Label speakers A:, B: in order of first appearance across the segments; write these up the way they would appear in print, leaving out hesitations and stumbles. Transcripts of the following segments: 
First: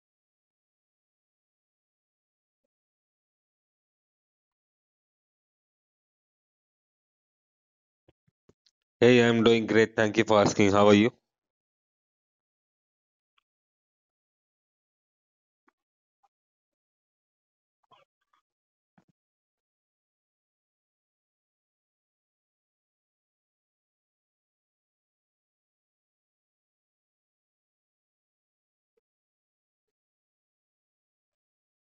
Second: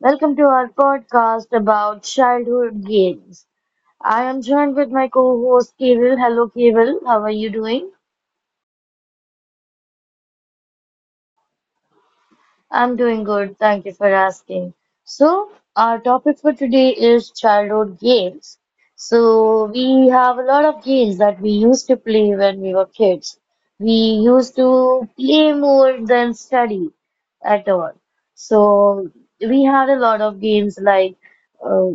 A: Welcome to our podcast about childhood games. I am joined with my co host, Kirill. Hello, Kirill. How are you doing?
B: Hey, I'm doing great. Thank you for asking. How are you?
A: I'm doing good. Thank you for asking. So, our topic for today is childhood games. So, we have a lot of games that we used to play when we were kids. We used to play more than study at all. So, we had a lot of games uh,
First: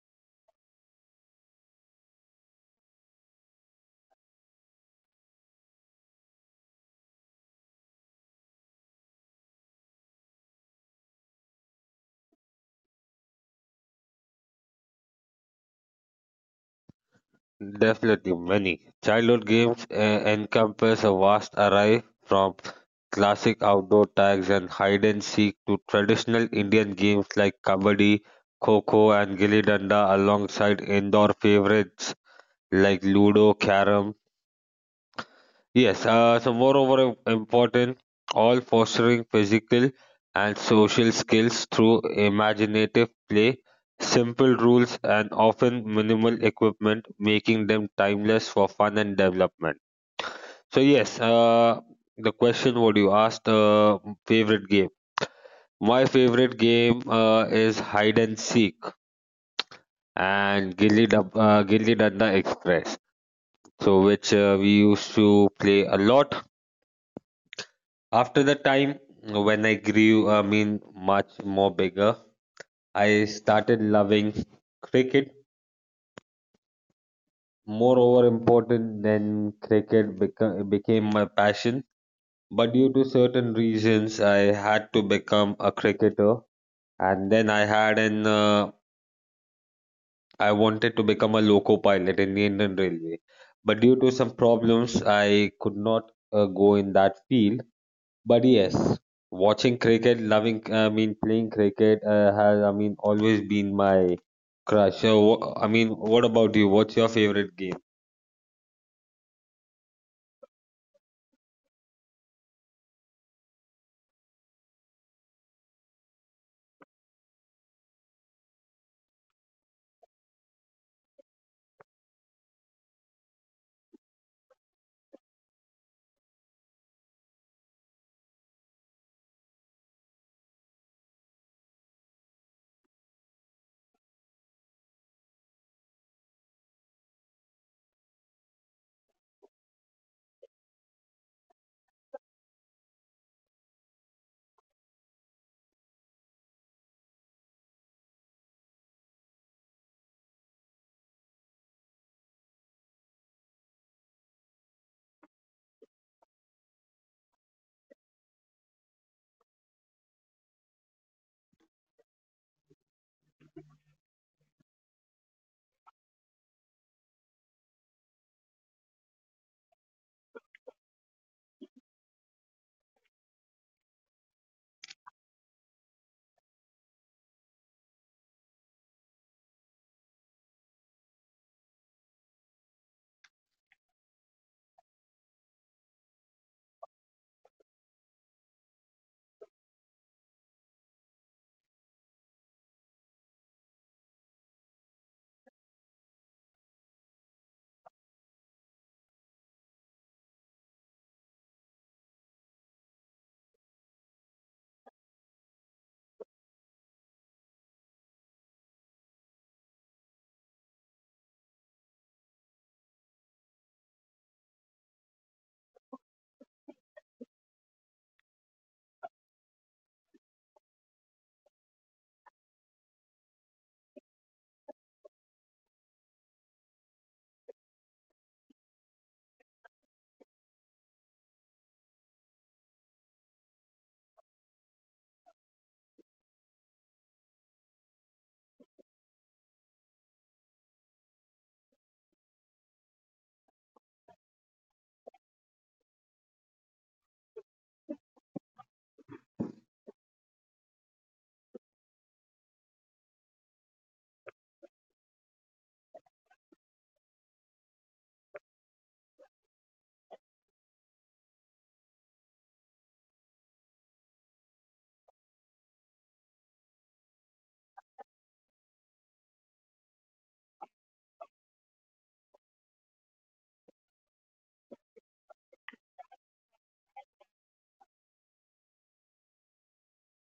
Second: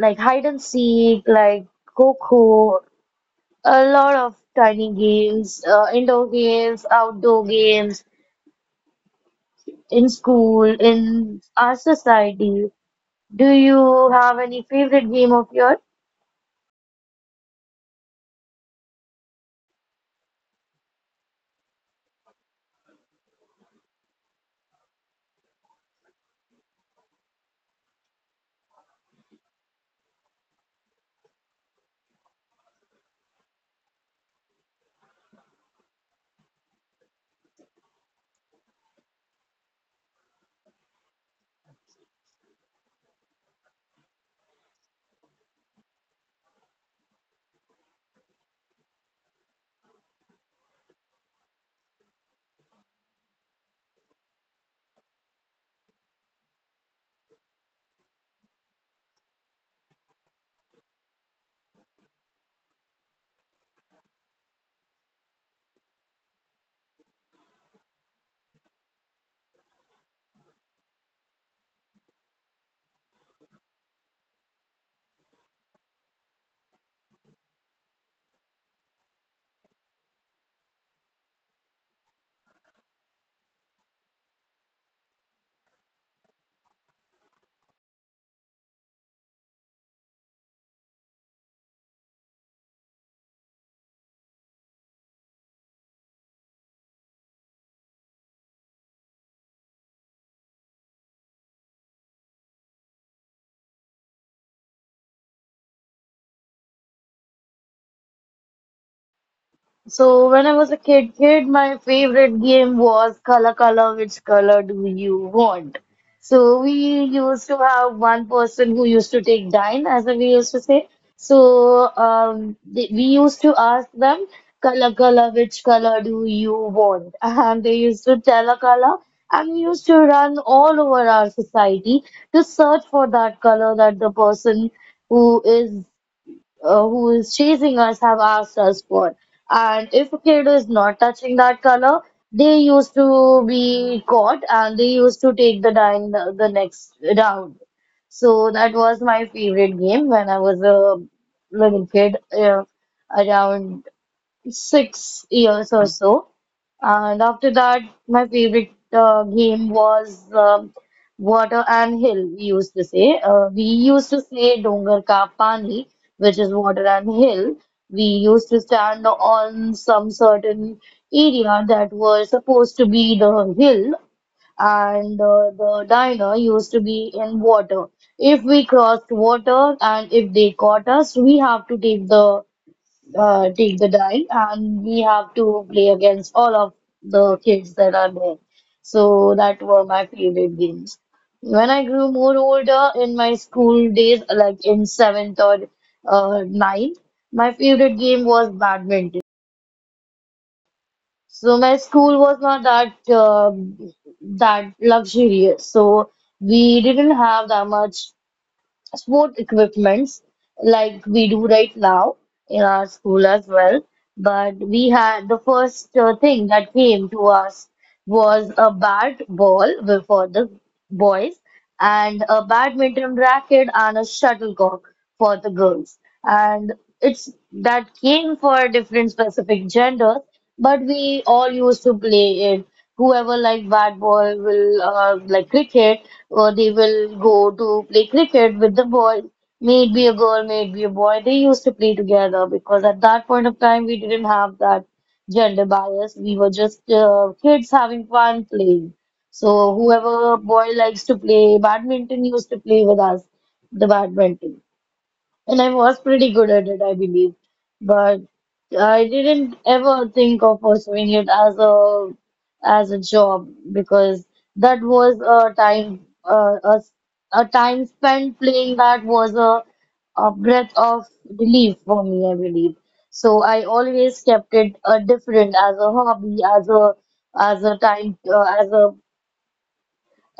A: like hide and seek, like Coco, a lot of tiny games, indoor games, outdoor games in school, in our society. Do you have any favorite game of yours?
B: Definitely many. Childhood games encompass a vast array from classic outdoor tags and hide and seek to traditional Indian games like kabaddi, kho-kho, and gilli danda, alongside indoor favorites like ludo, carom. Yes, so moreover important, all fostering physical and social skills through imaginative play, simple rules, and often minimal equipment, making them timeless for fun and development. So yes, the question what you asked, favorite game. My favorite game is hide and seek and Gilli Danda Express. So which we used to play a lot. After the time when I grew, I mean, much more bigger, I started loving cricket. Moreover, important than cricket became my passion. But due to certain reasons, I had to become a cricketer, and then I had an I wanted to become a loco pilot in the Indian Railway. But due to some problems, I could not go in that field. But yes, watching cricket, loving, I mean, playing cricket has, I mean, always been my crush. So, what about you? What's your favorite game?
A: So when I was a kid, my favorite game was Color Color, which color do you want? So we used to have one person who used to take dime, as we used to say. So they, we used to ask them, Color Color, which color do you want? And they used to tell a color, and we used to run all over our society to search for that color that the person who is who is chasing us have asked us for. And if a kid is not touching that color, they used to be caught and they used to take the dime the next round. So that was my favorite game when I was a little kid, around 6 years or so. And after that, my favorite game was Water and Hill, we used to say. We used to say Dongar Ka Pani, which is Water and Hill. We used to stand on some certain area that was supposed to be the hill, and the diner used to be in water. If we crossed water and if they caught us, we have to take the dial and we have to play against all of the kids that are there. So that were my favorite games. When I grew more older in my school days, like in seventh or ninth, my favorite game was badminton. So my school was not that that luxurious. So we didn't have that much sport equipments like we do right now in our school as well. But we had the first thing that came to us was a bat ball for the boys and a badminton racket and a shuttlecock for the girls. And it's that came for different specific genders, but we all used to play it whoever like bad boy will like cricket or they will go to play cricket with the boy, may it be a girl, may it be a boy, they used to play together because at that point of time we didn't have that gender bias. We were just kids having fun playing. So whoever boy likes to play badminton used to play with us the badminton, and I was pretty good at it, I believe. But I didn't ever think of pursuing it as a job because that was a time a time spent playing. That was a breath of relief for me, I believe. So I always kept it different as a hobby, as a time as a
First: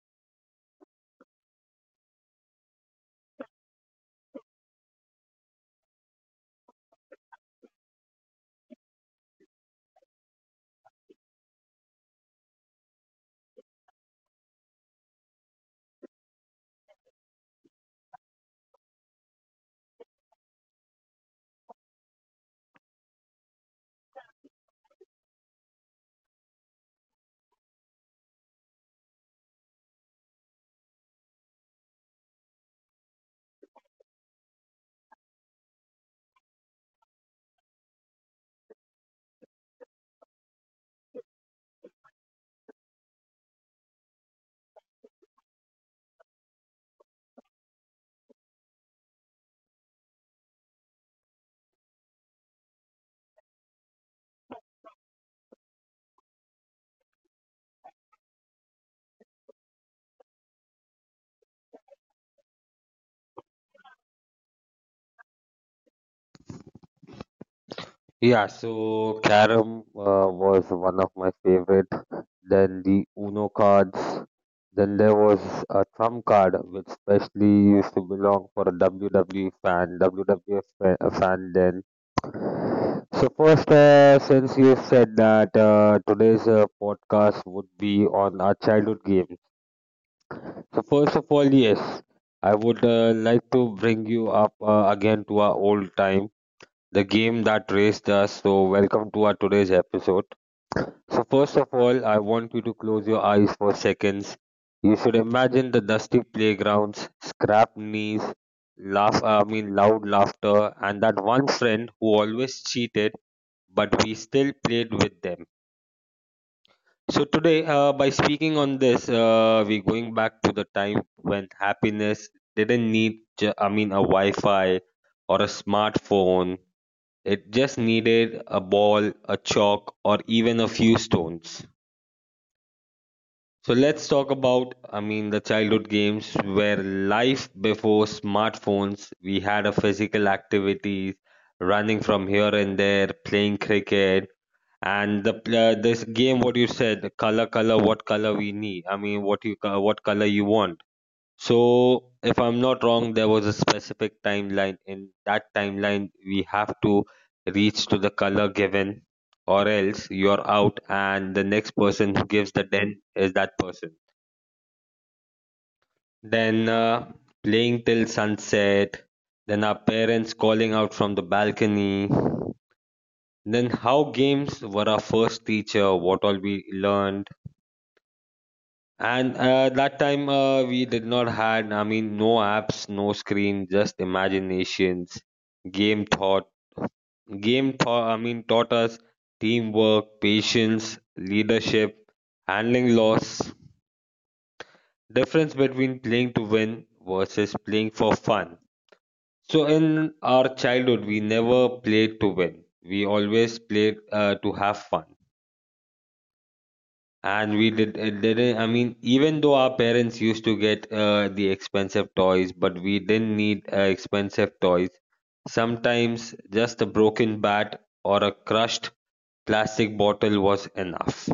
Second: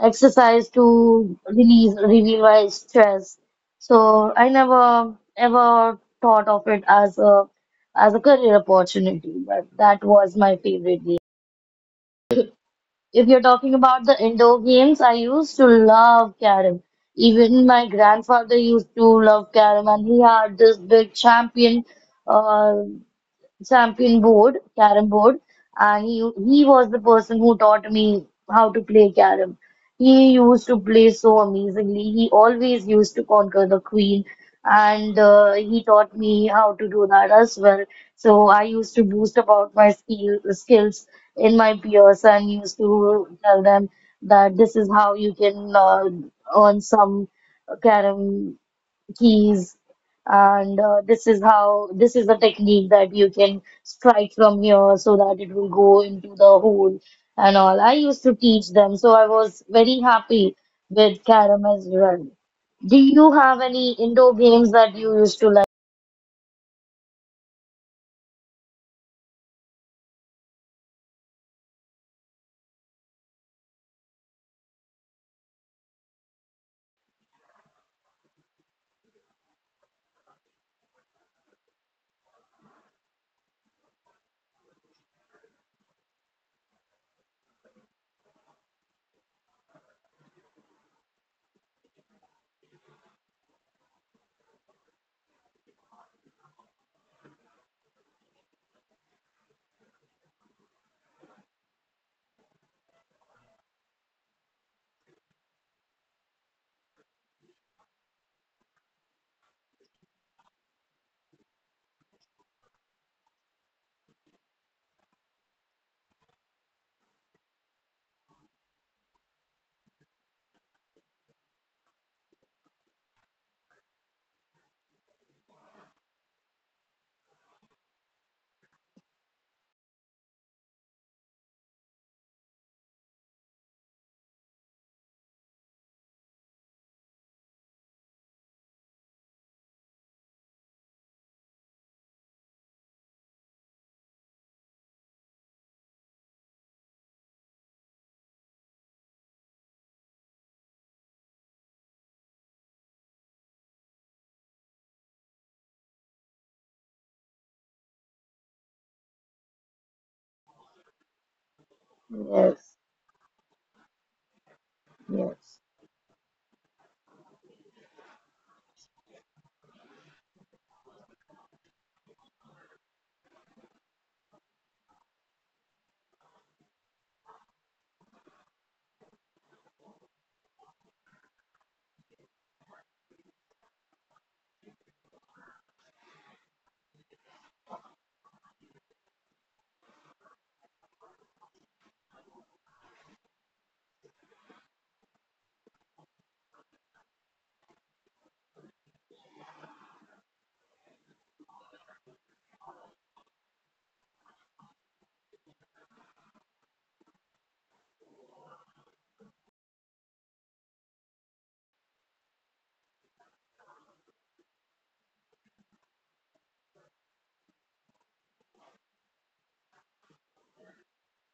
A: exercise to release, relieve my stress. So I never ever thought of it as a career opportunity, but that was my favorite game. If you're talking about the indoor games, I used to love carom. Even my grandfather used to love carom, and he had this big champion. uh, Champion board, carom board, and he was the person who taught me how to play carom. He used to play so amazingly. He always used to conquer the queen, and he taught me how to do that as well. So I used to boast about my skills in my peers and used to tell them that this is how you can earn some carom keys, and this is how, this is the technique that you can strike from here so that it will go into the hole and all. I used to teach them, so I was very happy with carom as well. Do you have any indoor games that you used to like?
B: Yeah, so carom was one of my favorite. Then the Uno cards. Then there was a trump card, which specially used to belong for a WWE fan, WWF fan then. So first, since you said that today's podcast would be on our childhood games. So first of all, yes, I would like to bring you up again to our old time, the game that raised us. So, welcome to our today's episode. So, first of all, I want you to close your eyes for seconds. You should imagine the dusty playgrounds, scrap knees, laugh, I mean, loud laughter, and that one friend who always cheated, but we still played with them. So, today, by speaking on this, we're going back to the time when happiness didn't need, a Wi Fi or a smartphone. It just needed a ball, a chalk, or even a few stones. So let's talk about, I mean, the childhood games where life before smartphones, we had a physical activities, running from here and there, playing cricket, and the this game. What you said, color, color, what color we need. I mean, what you what color you want. So, if I'm not wrong, there was a specific timeline. In that timeline, we have to reach to the color given, or else you're out, and the next person who gives the
A: Yes,
B: den is that person.
A: yes.
B: Then playing till sunset, then our parents calling out from the balcony, then how games were our first teacher, what all we learned. And that time we did not had, I mean, no apps, no screen, just imaginations. Game thought, game thought. I mean, taught us teamwork, patience, leadership, handling loss. Difference between playing to win versus playing for fun. So in our childhood, we never played to win. We always played to have fun. And we did, it didn't, I mean, even though our parents used to get the expensive toys, but we didn't need expensive toys. Sometimes just a broken bat or a crushed plastic bottle was enough.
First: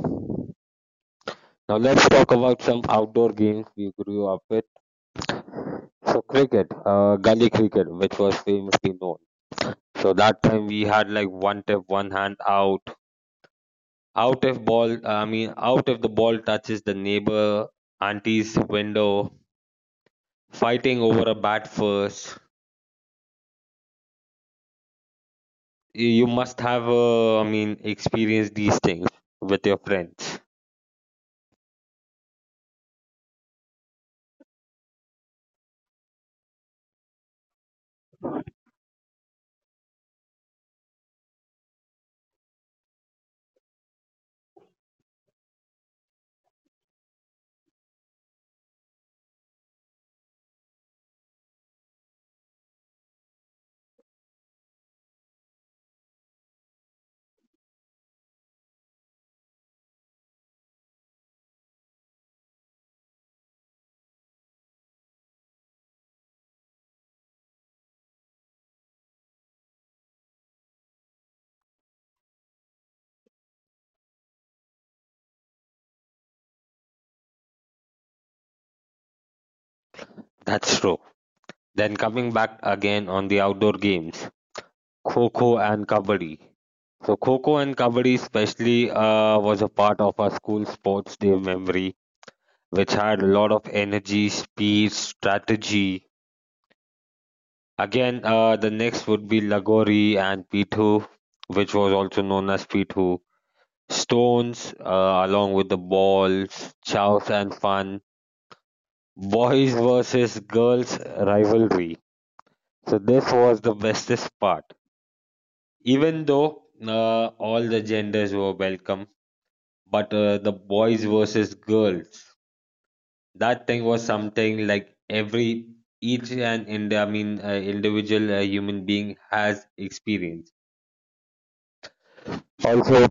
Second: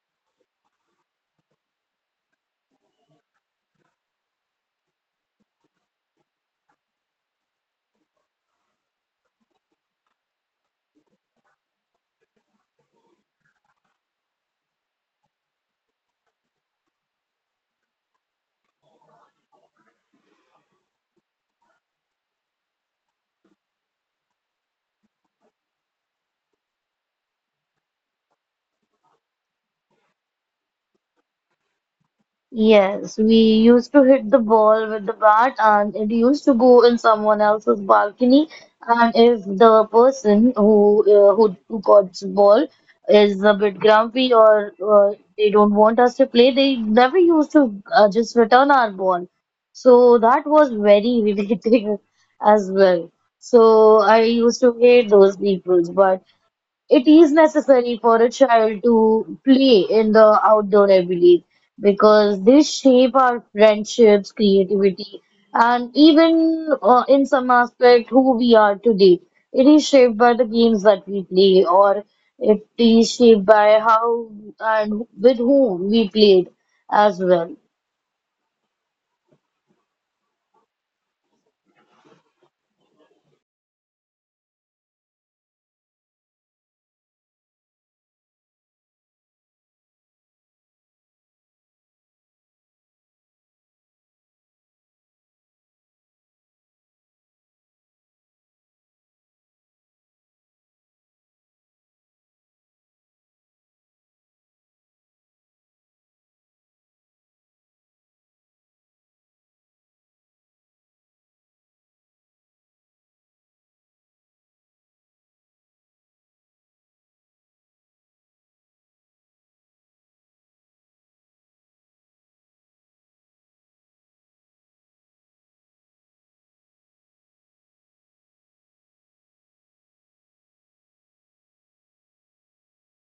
B: Now let's talk about some outdoor games we grew up with. So cricket, gully cricket, which was famously known. So that time we had like one tip, one hand out, out if ball, I mean, out if the ball touches the neighbor auntie's window, fighting over a bat first. You must have, I mean, experienced these things with your friends.
A: Yes, we used to hit the ball with the bat and it used to go in someone else's balcony. And if the person who got the ball is a bit grumpy, or they don't want us to play, they never used to just return our ball. So that was very irritating as well. So I used to hate those people, but it is necessary for a child to play in the outdoor, I believe, because they shape our friendships, creativity, and even in some aspect, who we are today. It is shaped by the games that we play, or it is shaped by how and with whom we played as well.
B: That's true. Then coming back again on the outdoor games, Kho-Kho and Kabaddi. So Kho-Kho and Kabaddi especially was a part of our school sports day memory, which had a lot of energy, speed, strategy. Again, the next would be Lagori and Pitu, which was also known as Pitu. Stones, along with the balls, chows and fun. Boys versus girls rivalry. So this was the bestest part. Even though all the genders were welcome, but the boys versus girls, that thing was something like every each and in, I mean individual human being has experienced. Also,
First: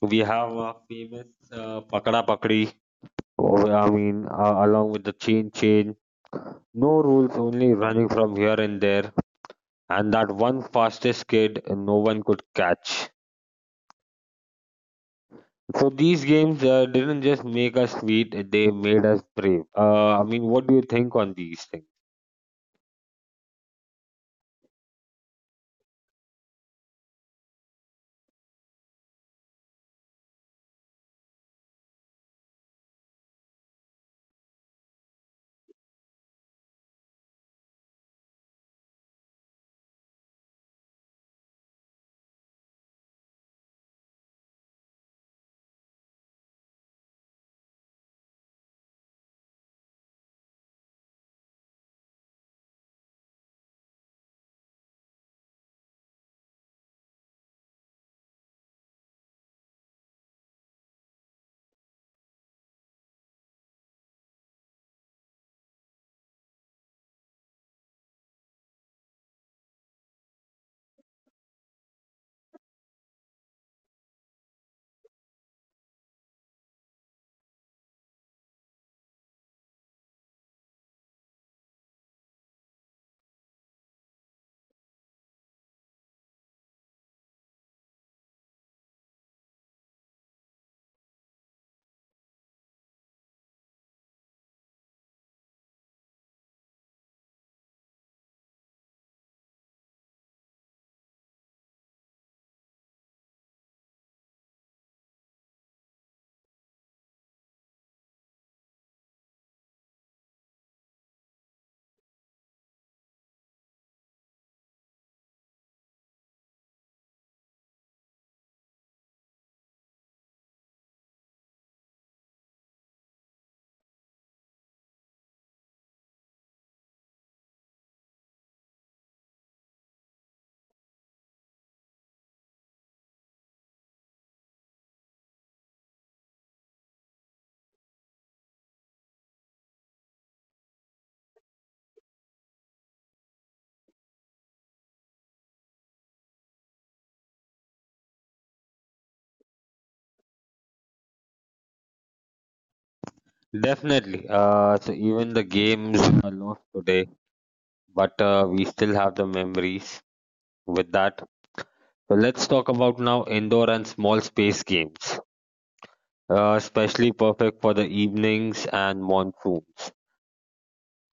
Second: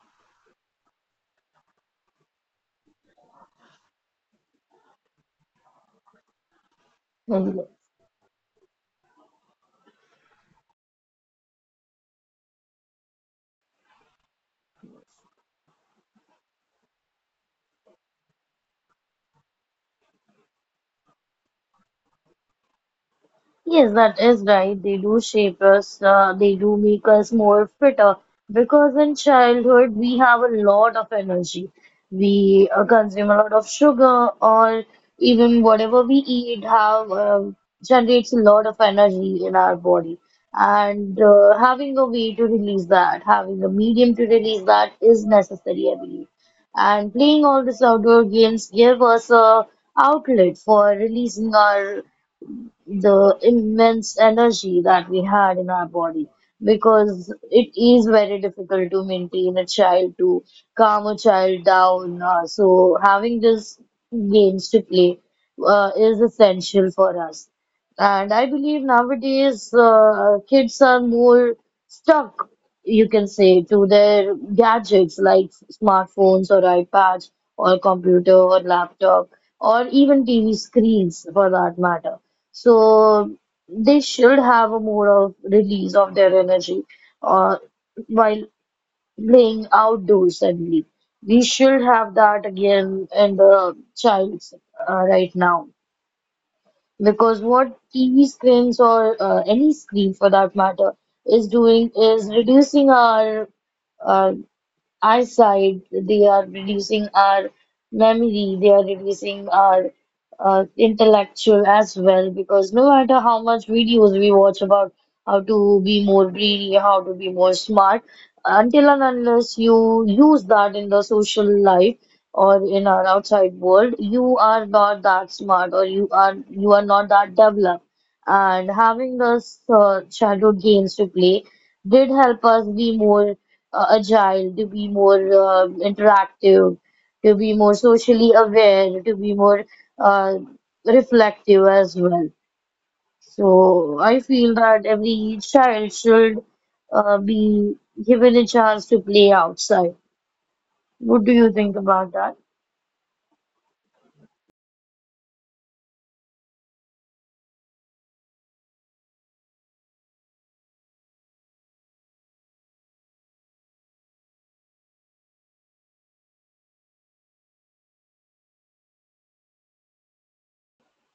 B: we have a famous pakda pakdi. Oh, I mean, along with the chain chain. No rules, only running from here and there. And that one fastest kid, no one could catch. So these games didn't just make us sweet; they made us brave. I mean, what do you think on these things?
A: Yes, that is right. They do shape us, they do make us more fitter because in childhood we have a lot of energy. We consume a lot of sugar, or even whatever we eat have generates a lot of energy in our body. And having a way to release that, having a medium to release that is necessary, I believe. And playing all these outdoor games give us a outlet for releasing our the immense energy that we had in our body because it is very difficult to maintain a child to calm a child down, so having these games to play is essential for us. And I believe nowadays kids are more stuck, you can say, to their gadgets like smartphones or ipads or computer or laptop or even tv screens for that matter. So they should have a more of release of their energy uh, while playing outdoors suddenly. We should have that again in the childs right now, because what TV screens or any screen for that matter is doing is reducing our uh, eyesight, they are reducing our memory, they are reducing our intellectual as well. Because no matter how much videos we watch about how to be more brainy, how to be more smart, until and unless you use that in the social life or in our outside world, you are not that smart, or you are not that developed. And having those childhood games to play did help us be more agile, to be more interactive, to be more socially aware, to be more uh, reflective as well. So I feel that every child should be given a chance to play outside. What do you think about that?
B: Definitely. So even the games are lost today, but we still have the memories with that. So let's talk about now indoor and small space games, especially perfect for the evenings and monsoons,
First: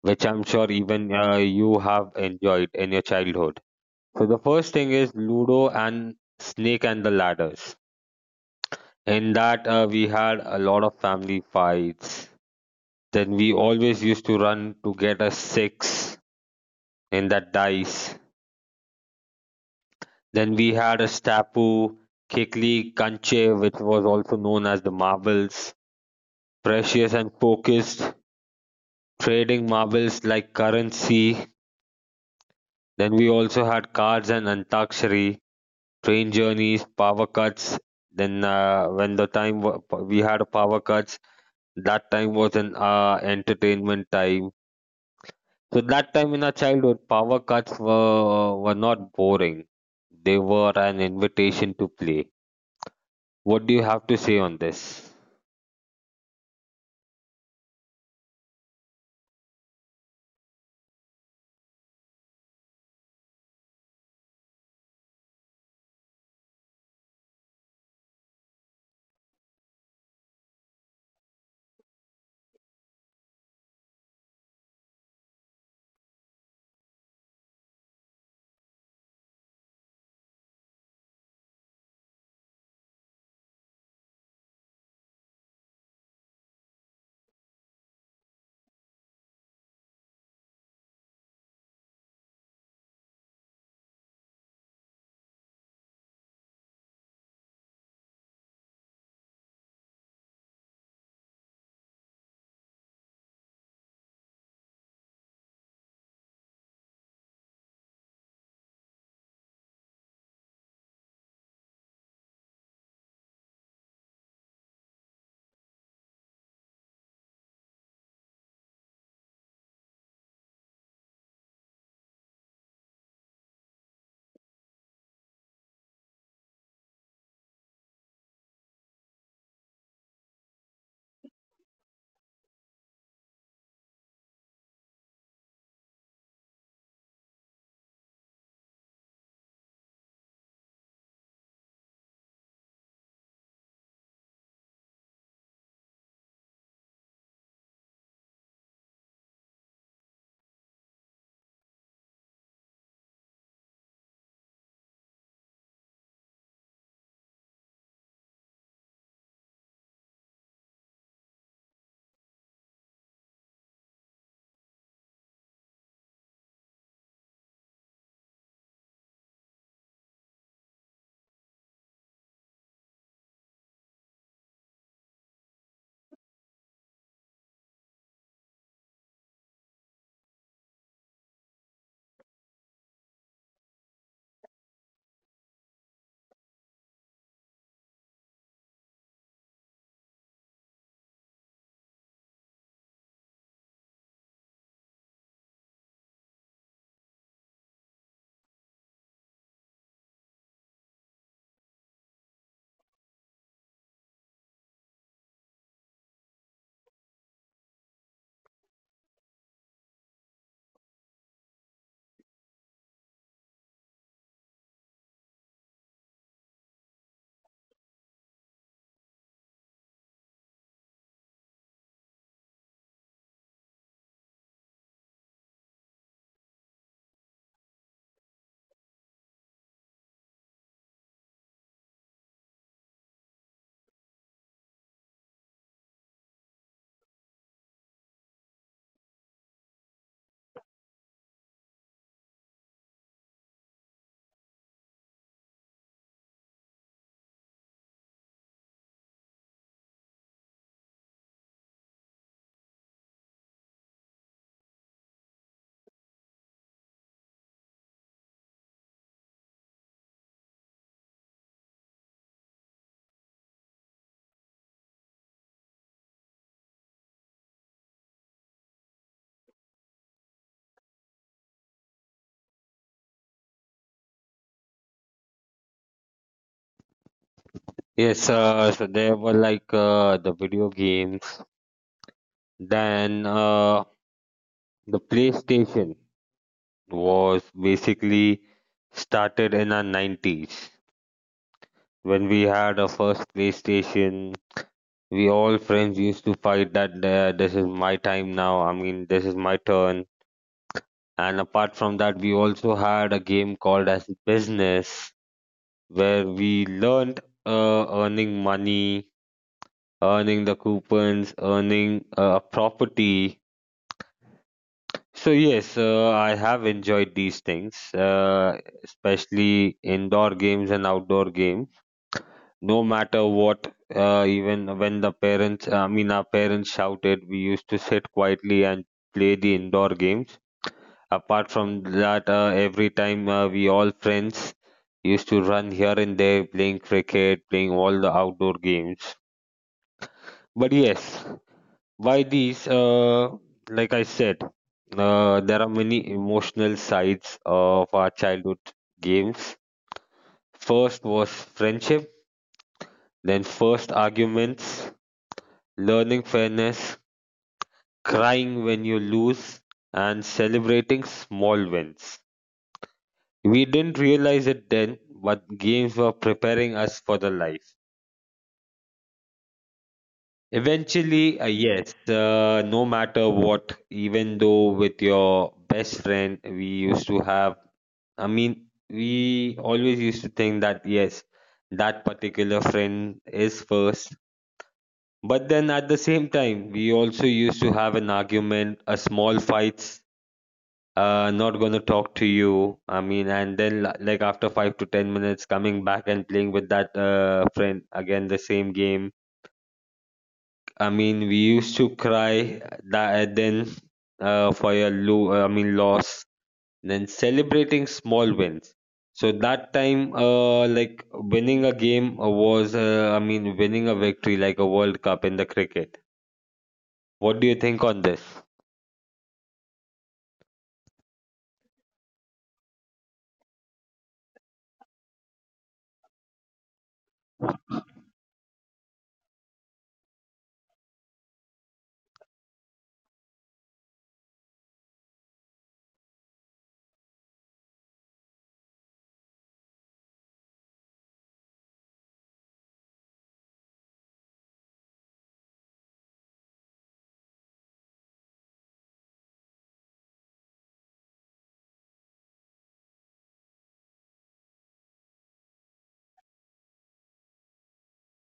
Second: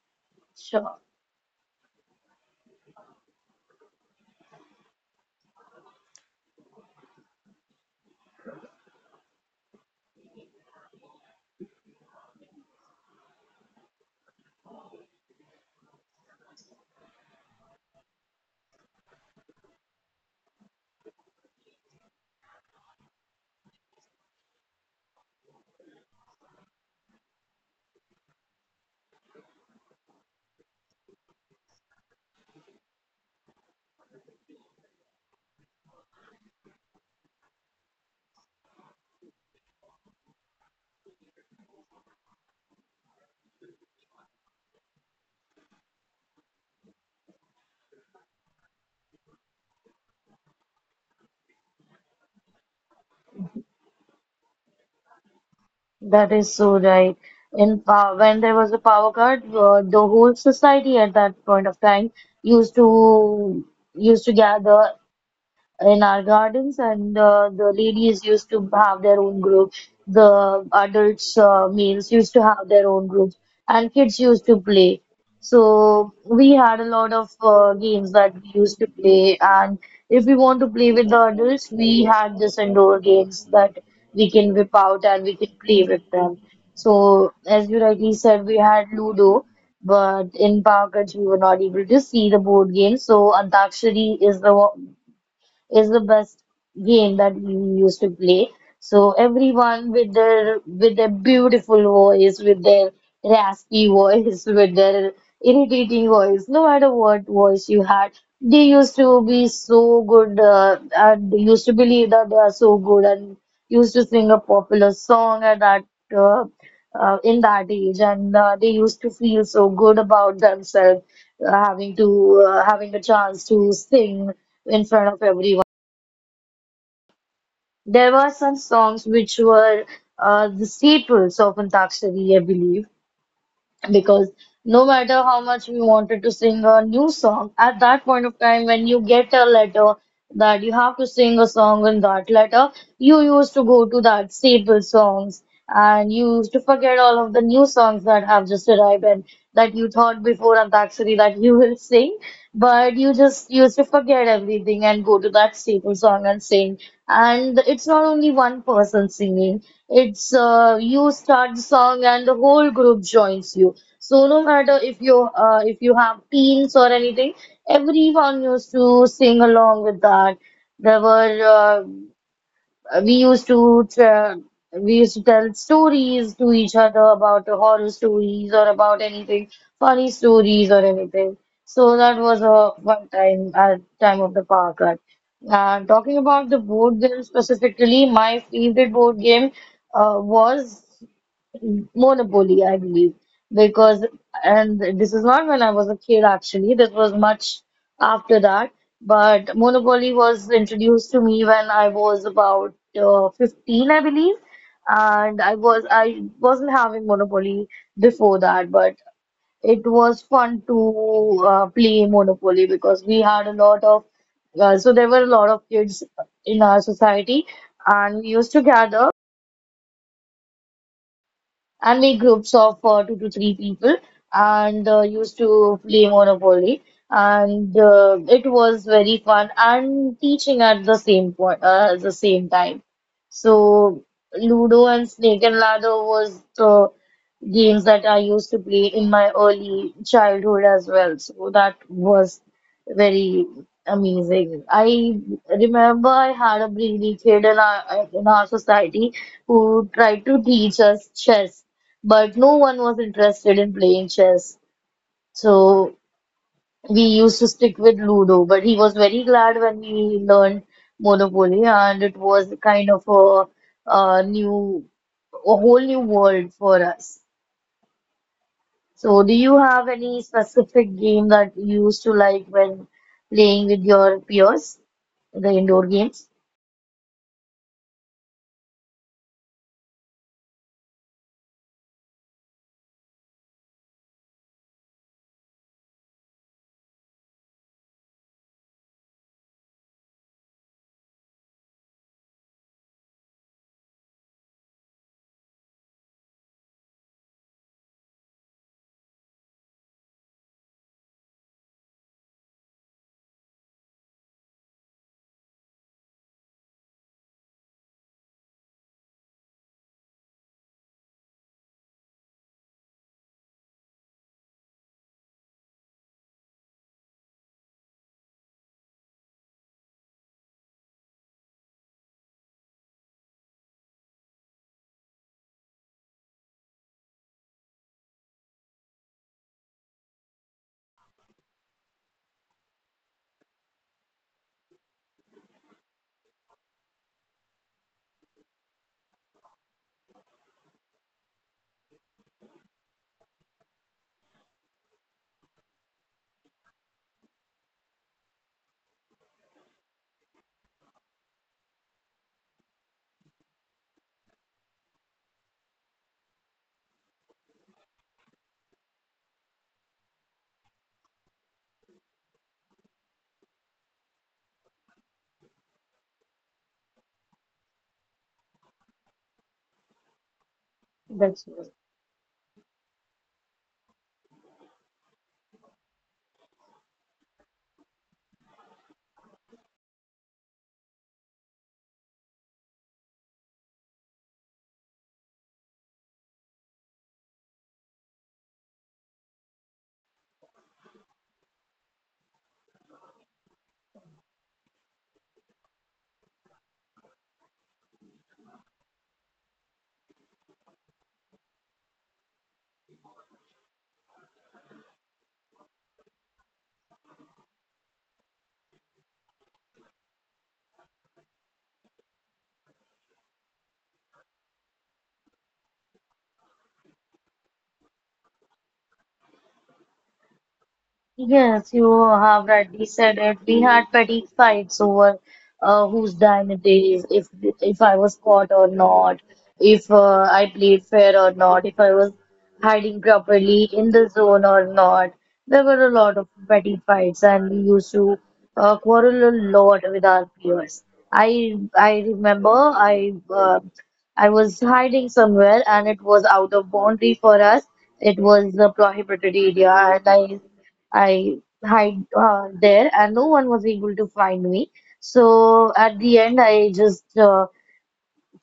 B: which I'm sure
A: Sure,
B: even you have enjoyed in your childhood. So the first thing is Ludo and Snake and the Ladders. In that, we had a lot of family fights. Then we always used to run to get a six in that dice. Then we had a stapu, kikli, kanche, which was also known as the marbles, precious and focused, trading marbles like currency. Then we also had cards and antakshari, train journeys, power cuts. Then when the time we had power cuts, that time was an entertainment time. So that time in our childhood, power cuts were not boring. They were an invitation to play. What do you have to say on this?
A: that is so right. In pow When there was a power cut, the whole society at that point of time used to gather in our gardens, and the ladies used to have their own group. The adults, males used to have their own groups, and kids used to play. So we had a lot of games that we used to play, and if we want to play with the adults, we had this indoor games that we can whip out and we can play with them. So as you rightly said, we had Ludo, but in Power Cards we were not able to see the board game. So Antakshari is the best game that we used to play. So everyone with their beautiful voice, with their raspy voice, with their irritating voice, no matter what voice you had, they used to be so good, and they used to believe that they are so good and used to sing a popular song at that uh, in that age, and they used to feel so good about themselves having to having a chance to sing in front of everyone. There were some songs which were the staples of Antakshari, I believe, because no matter how much we wanted to sing a new song, at that point of time when you get a letter that you have to sing a song in that letter, you used to go to that staple songs and you used to forget all of the new songs that have just arrived and that you thought before Antakshari that you will sing, but you just used to forget everything and go to that staple song and sing. And it's not only one person singing. It's you start the song and the whole group joins you. So no matter if you have teens or anything, everyone used to sing along with that. There were uh, we used to tell, we used to tell stories to each other about the horror stories or about anything, funny stories or anything. So that was a one time at time of the park ride. And talking about the board game specifically, my favorite board game was monopoly, I believe, because and this is not when I was a kid actually. This was much after that. But Monopoly was introduced to me when I was about 15, I believe, and I wasn't having Monopoly before that, but it was fun to play Monopoly because we had a lot of So there were a lot of kids in our society, and we used to gather. Only groups of two to three people and used to play Monopoly. And it was very fun and teaching at the same at the same time. So Ludo and Snake and Ladder was the games that I used to play in my early childhood as well. So that was very amazing. I remember I had a brainy kid in our society who tried to teach us chess, but no one was interested in playing chess. So we used to stick with Ludo, but he was very glad when we learned Monopoly, and it was kind of a new, a whole new world for us. So do you have any specific game that you used to like when playing with your peers, the indoor games?
B: Yes, so there were like the video games, then the PlayStation was basically started in our 90s when we had our first PlayStation. We all friends used to fight that this is my time now. I mean, this is my turn. And apart from that, we also had a game called as business where we learned earning money, earning the coupons, earning a property. So yes, I have enjoyed these things, especially indoor games and outdoor games. No matter what, even when the parents, I mean, our parents shouted, we used to sit quietly and play the indoor games. Apart from that, every time we all friends used to run here and there, playing cricket, playing all the outdoor games. But yes, by these, like I said, there are many emotional sides of our childhood games. First was friendship, then first arguments, learning fairness, crying when you lose, and celebrating small wins. We didn't realize it then, but games were preparing us for the life. Eventually,
A: That's all.
B: yes, no matter what, even though with your best friend, we used to have, I mean, we always used to think that, yes, that particular friend is first. But then at the same time, we also used to have an argument, a small fights, not gonna talk to you. I mean, and then like after 5 to 10 minutes coming back and playing with that friend again the same game. I mean, we used to cry that. Then for a loss, then celebrating small wins. So that time, like winning a game was, I mean, winning a victory like a world cup in the cricket. What do you think on this?
A: Yes, you have rightly said it. We had petty fights over whose dime it is, if I was caught or not, if I played fair or not, if I was hiding properly in the zone or not. There were a lot of petty fights, and we used to quarrel a lot with our peers. I remember I uh, I was hiding somewhere, and it was out of boundary for us. It was a prohibited area, and I hide there, and no one was able to find me. So at the end, I just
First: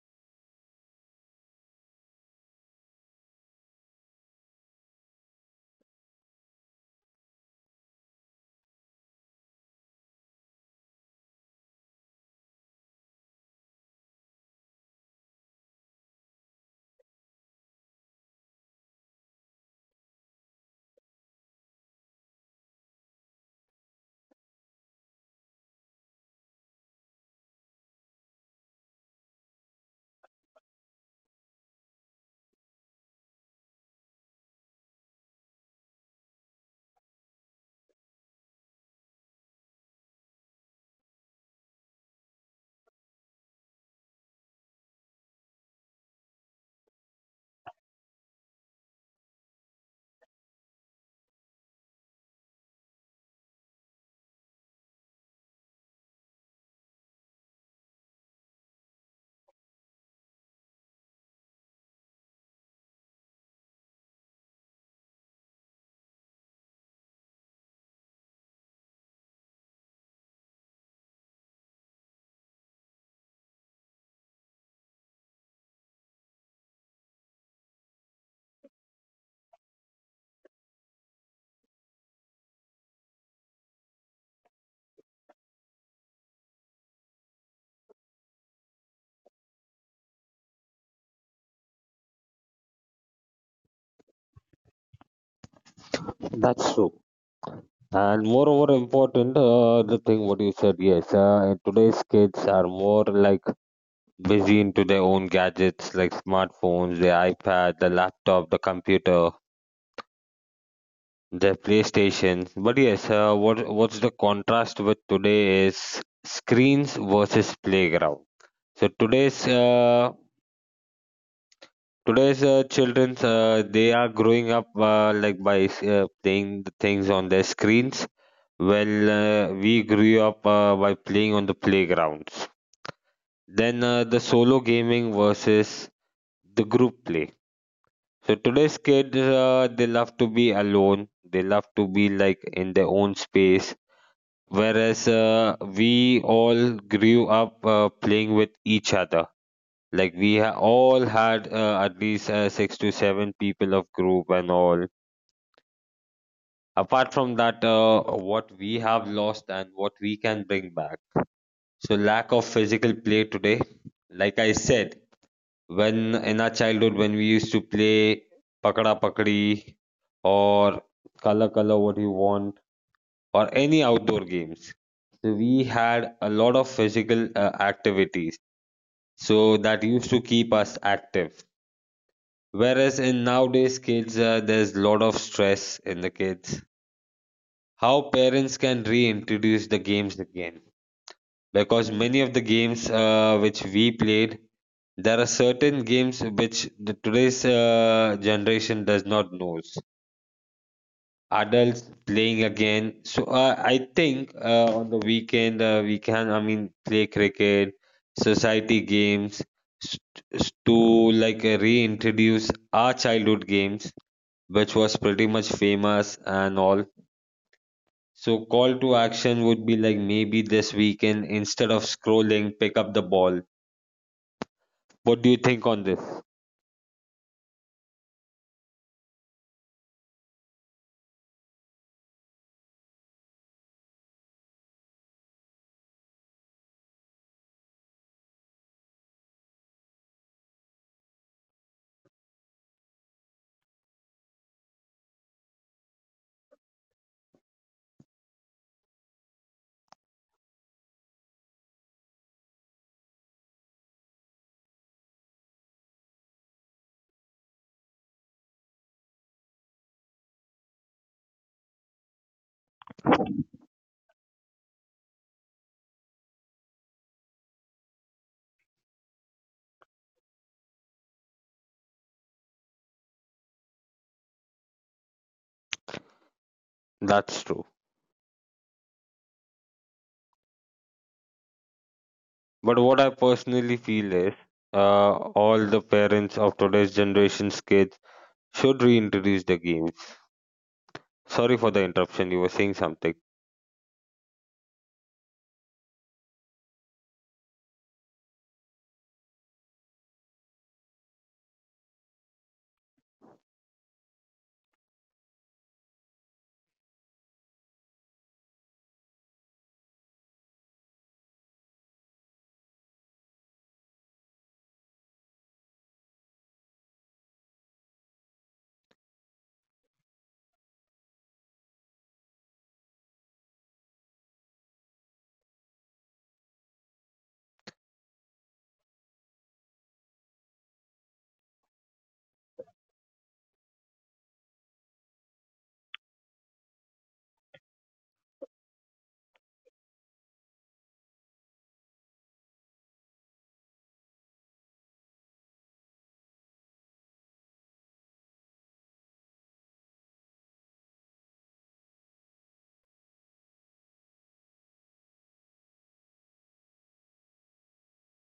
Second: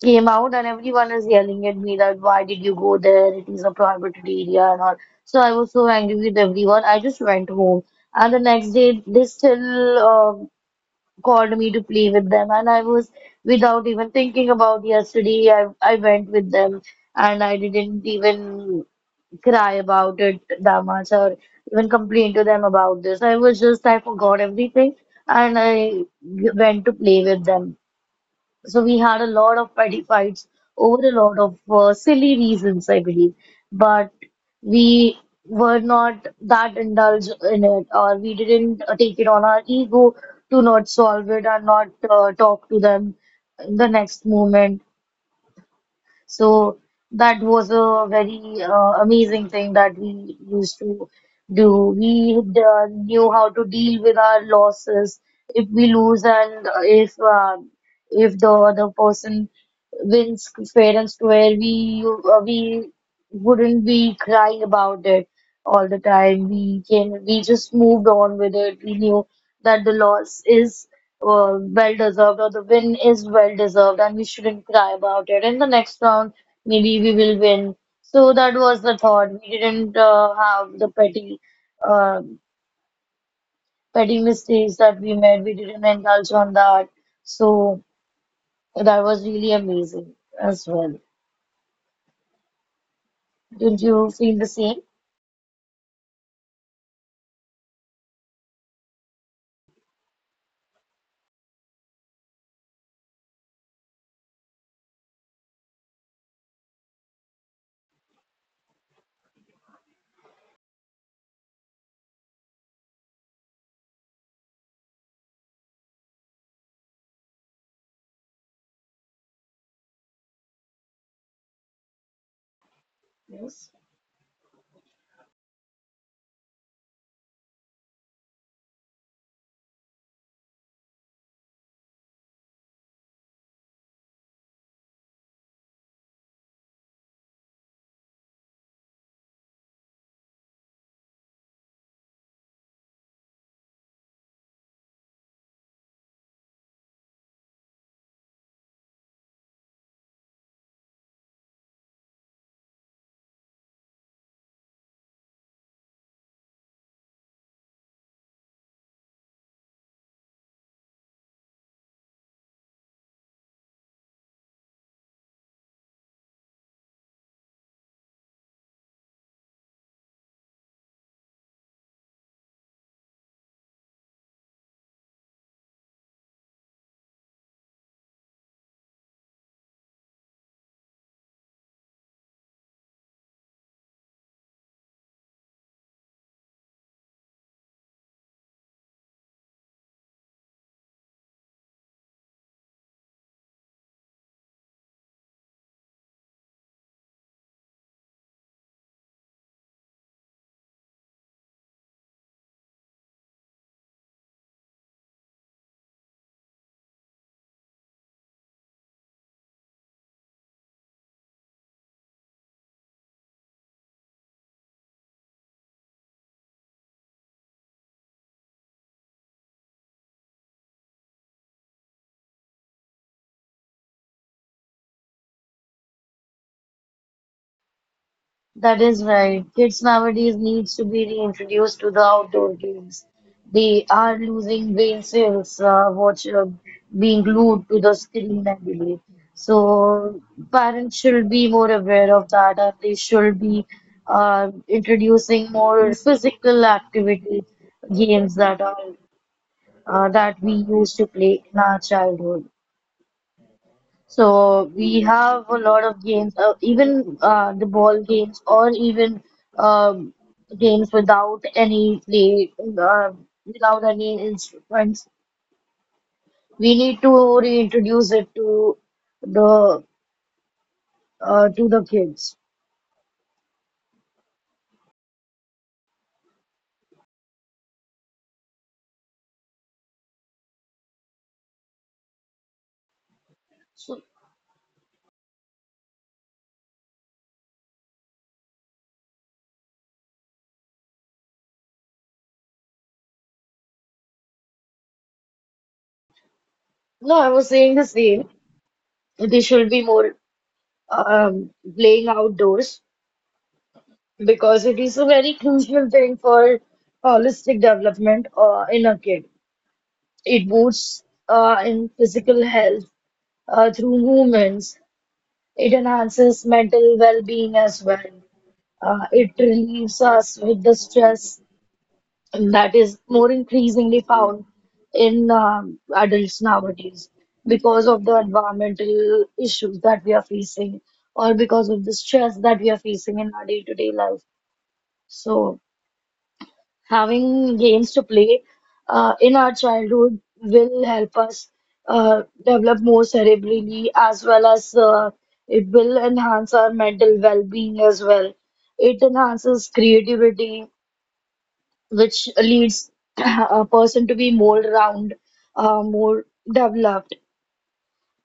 A: came out, and everyone is yelling at me that why did you go there? It is a prohibited area and all. So I was so angry with everyone. I just went home, and the next day they still called me to play with them, and I was without even thinking about yesterday. I went with them, and I didn't even cry about it that much or even complain to them about this. I was just, I forgot everything and I went to play with them. So we had a lot of petty fights over a lot of silly reasons, I believe. But we were not that indulged in it or we didn't take it on our ego to not solve it and not talk to them in the next moment. So that was a very amazing thing that we used to do. We knew how to deal with our losses if we lose and if the other person wins fair and square, we wouldn't be crying about it all the time. We just moved on with it. We knew that the loss is well deserved or the win is well deserved and we shouldn't cry about it. In the next round, maybe we will win. So that was the thought. We didn't have the uh, petty mistakes that we made. We didn't indulge on that. So that was really amazing as well. Didn't you feel the same?
B: That's true. And moreover, important, the thing what you said, yes. And today's kids are more like busy into their own gadgets like smartphones, the iPad, the laptop, the computer, their PlayStation. But yes, what's the contrast with today is screens versus playground. So today's children,
A: Yes.
B: they are growing up like by playing the things on their screens. Well, we grew up by playing on the playgrounds. Then the solo gaming versus the group play. So today's kids, they love to be alone. They love to be like in their own space. Whereas we all grew up playing with each other. Like we all had at least six to seven people of group and all. Apart from that, what we have lost and what we can bring back. So lack of physical play today. Like I said, when in our childhood when we used to play pakada pakadi or color color what you want or any outdoor games. So we had a lot of physical activities. So that used to keep us active. Whereas in nowadays kids, there's a lot of stress in the kids. How parents can reintroduce the games again? Because many of the games which we played, there are certain games which the today's generation does not knows. Adults playing again. So I think on the weekend we can, I mean, play cricket, society games, s- to like reintroduce our childhood games which was pretty much famous and all. So call to action would be like maybe this weekend instead of scrolling, pick up the ball. What do you think on this?
A: That is right. Kids nowadays needs to be reintroduced to the outdoor games. They are losing brain cells, watch being glued to the screen, I believe. So parents should be more aware of that, and they should be introducing more physical activity games that are that we used to play in our childhood. So we have a lot of games, even the ball games, or even um, games without any play, uh, without any instruments. We need to reintroduce it the to the kids.
B: That's true. But what I personally
A: So
B: feel is, all the parents of today's generation's kids should reintroduce the games. Sorry for the interruption. You were saying something.
A: no, I was saying the same. They should be more um, playing outdoors because it is a very crucial thing for holistic development in a kid. It boosts in physical health through movements. It enhances mental well-being as well. It relieves us with the stress that is more increasingly found in adults nowadays because of the environmental issues that we are facing or because of the stress that we are facing in our day-to-day life. So, having games to play in our childhood will help us develop more cerebrally as well as it will enhance our mental well-being as well. It enhances creativity, which leads a person to be more round, more developed.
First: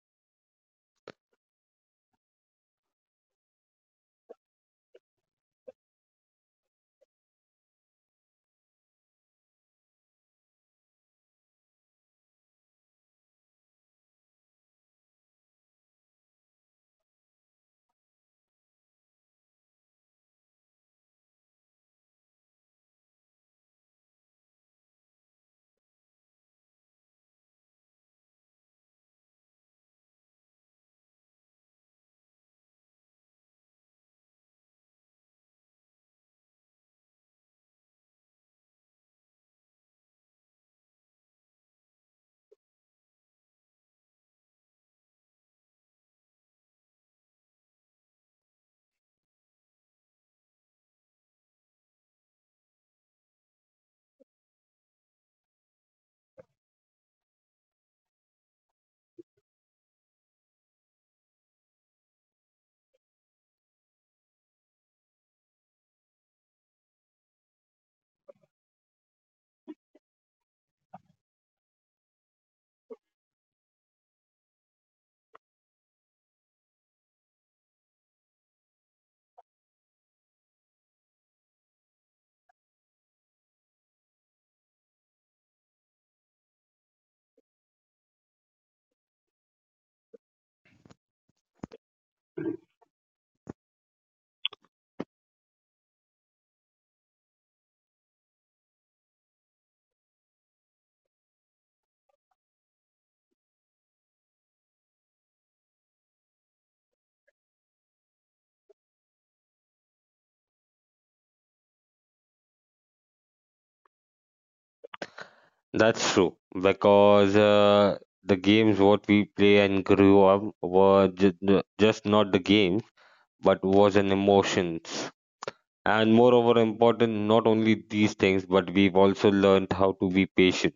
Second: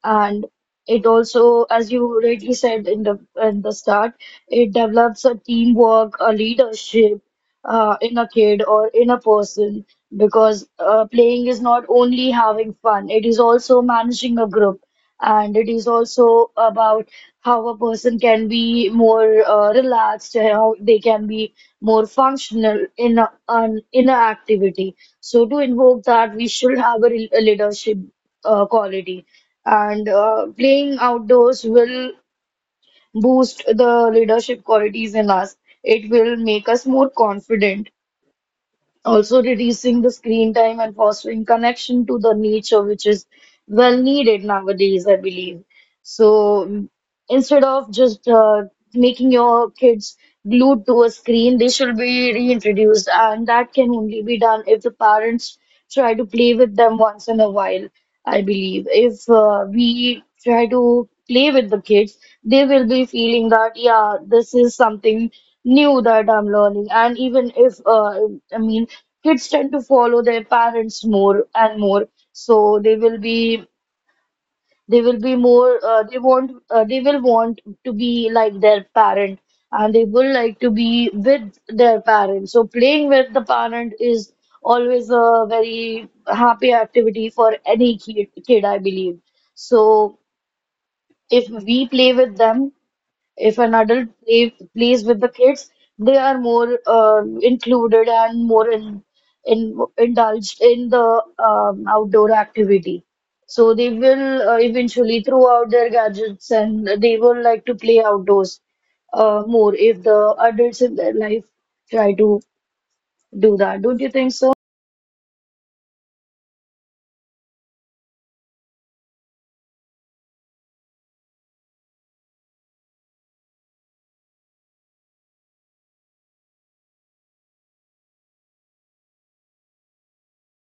A: And it also, as you already said in the start, it develops a teamwork, a leadership in a kid or in a person because playing is not only having fun, it is also managing a group. And it is also about how a person can be more relaxed, how they can be more functional in a, an in a activity. So to invoke that, we should have a leadership quality and playing outdoors will boost the leadership qualities in us. It will make us more confident, also reducing the screen time and fostering connection to the nature, which is well needed nowadays, I believe. So instead of just making your kids glued to a screen, they should be reintroduced, and that can only be done if the parents try to play with them once in a while, I believe. If we try to play with the kids, they will be feeling that, yeah, this is something new that I'm learning. And even if, I mean, kids tend to follow their parents more and more, so they will be more, they will want to be like their parent and they will like to be with their parents. So playing with the parent is always a very happy activity for any kid, I believe. So if we play with them, if an adult plays with the kids, they are more included and more indulged in the outdoor activity. So they will eventually throw out their gadgets and they will like to play outdoors more if the adults in their life try to do that. Don't you think so?
B: That's true because the games what we play and grew up were just not the games, but was an emotions. And moreover, important, not only these things, but we've also learned how to be patient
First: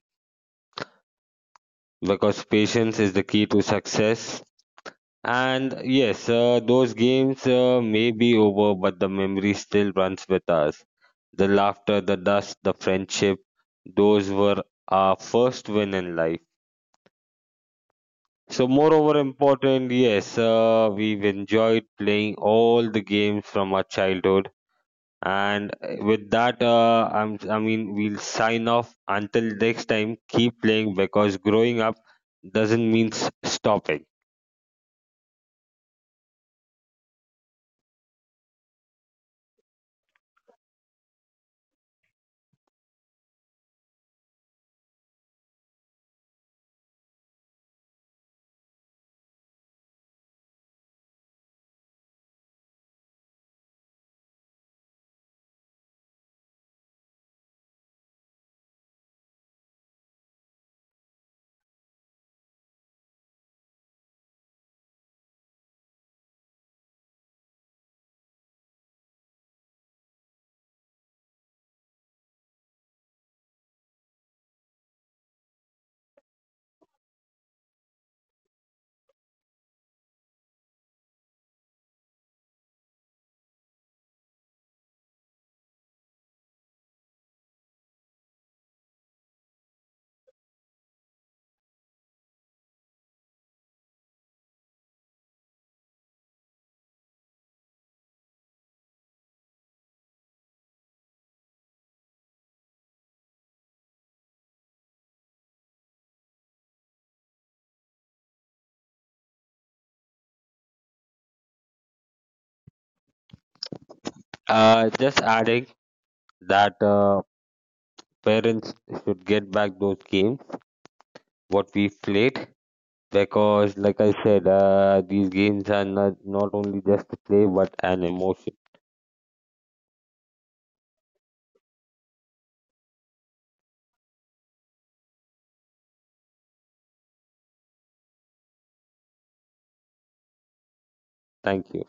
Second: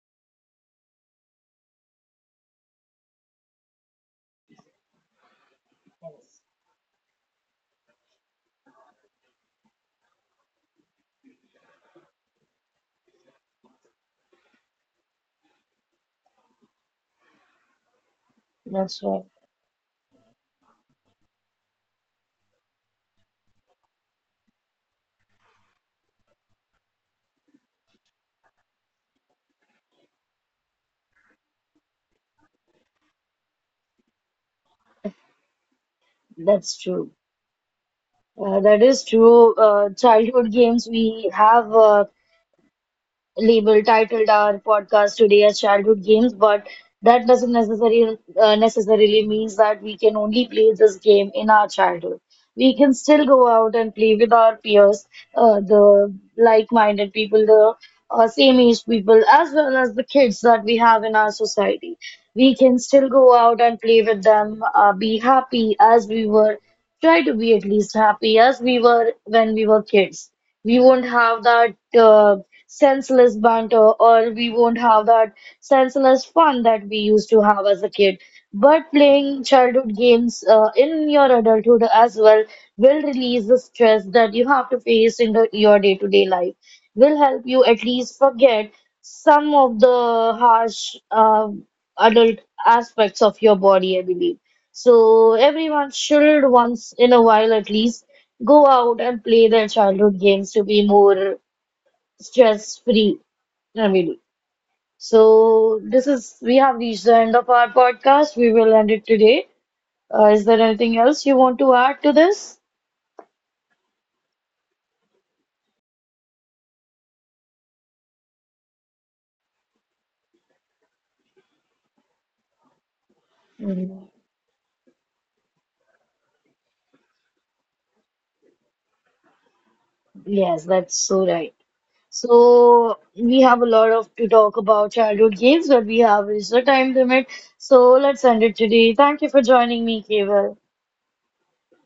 B: because patience is the key to success. And yes, those games may be over, but the memory still runs with us. The laughter, the dust, the friendship, those were our first win in life. So,
A: That's
B: moreover,
A: right.
B: important, yes, we've enjoyed playing all the games from our childhood. And with that, I'm, I mean, we'll sign off. Until next time, keep playing because growing up doesn't mean stopping.
A: That's true. That is true. Childhood games, we have label titled our podcast today as childhood games, but that doesn't necessarily means that we can only play this game in our childhood. We can still go out and play with our peers, the like-minded people, the same age people, as well as the kids that we have in our society. We can still go out and play with them, be happy as we were, try to be at least happy as we were when we were kids. We won't have that senseless banter or we won't have that senseless fun that we used to have as a kid. But playing childhood games in your adulthood as well will release the stress that you have to face in your day-to-day life. Will help you at least forget some of the harsh adult aspects of your body, I believe. So everyone should once in a while at least go out and play their childhood games to be more stress-free than we do. So this is we have reached the end of our podcast. We will end it today. Is there anything else you want to add to this?
B: Just adding that parents should get back those games what we played because, like
A: Mm.
B: I said, these games are not, only just a play but an emotion.
A: Yes, that's so right. So we have a lot of to talk about childhood games, but we have reached the time limit. So let's end it today. Thank you for joining me, Keval.
B: Thank you.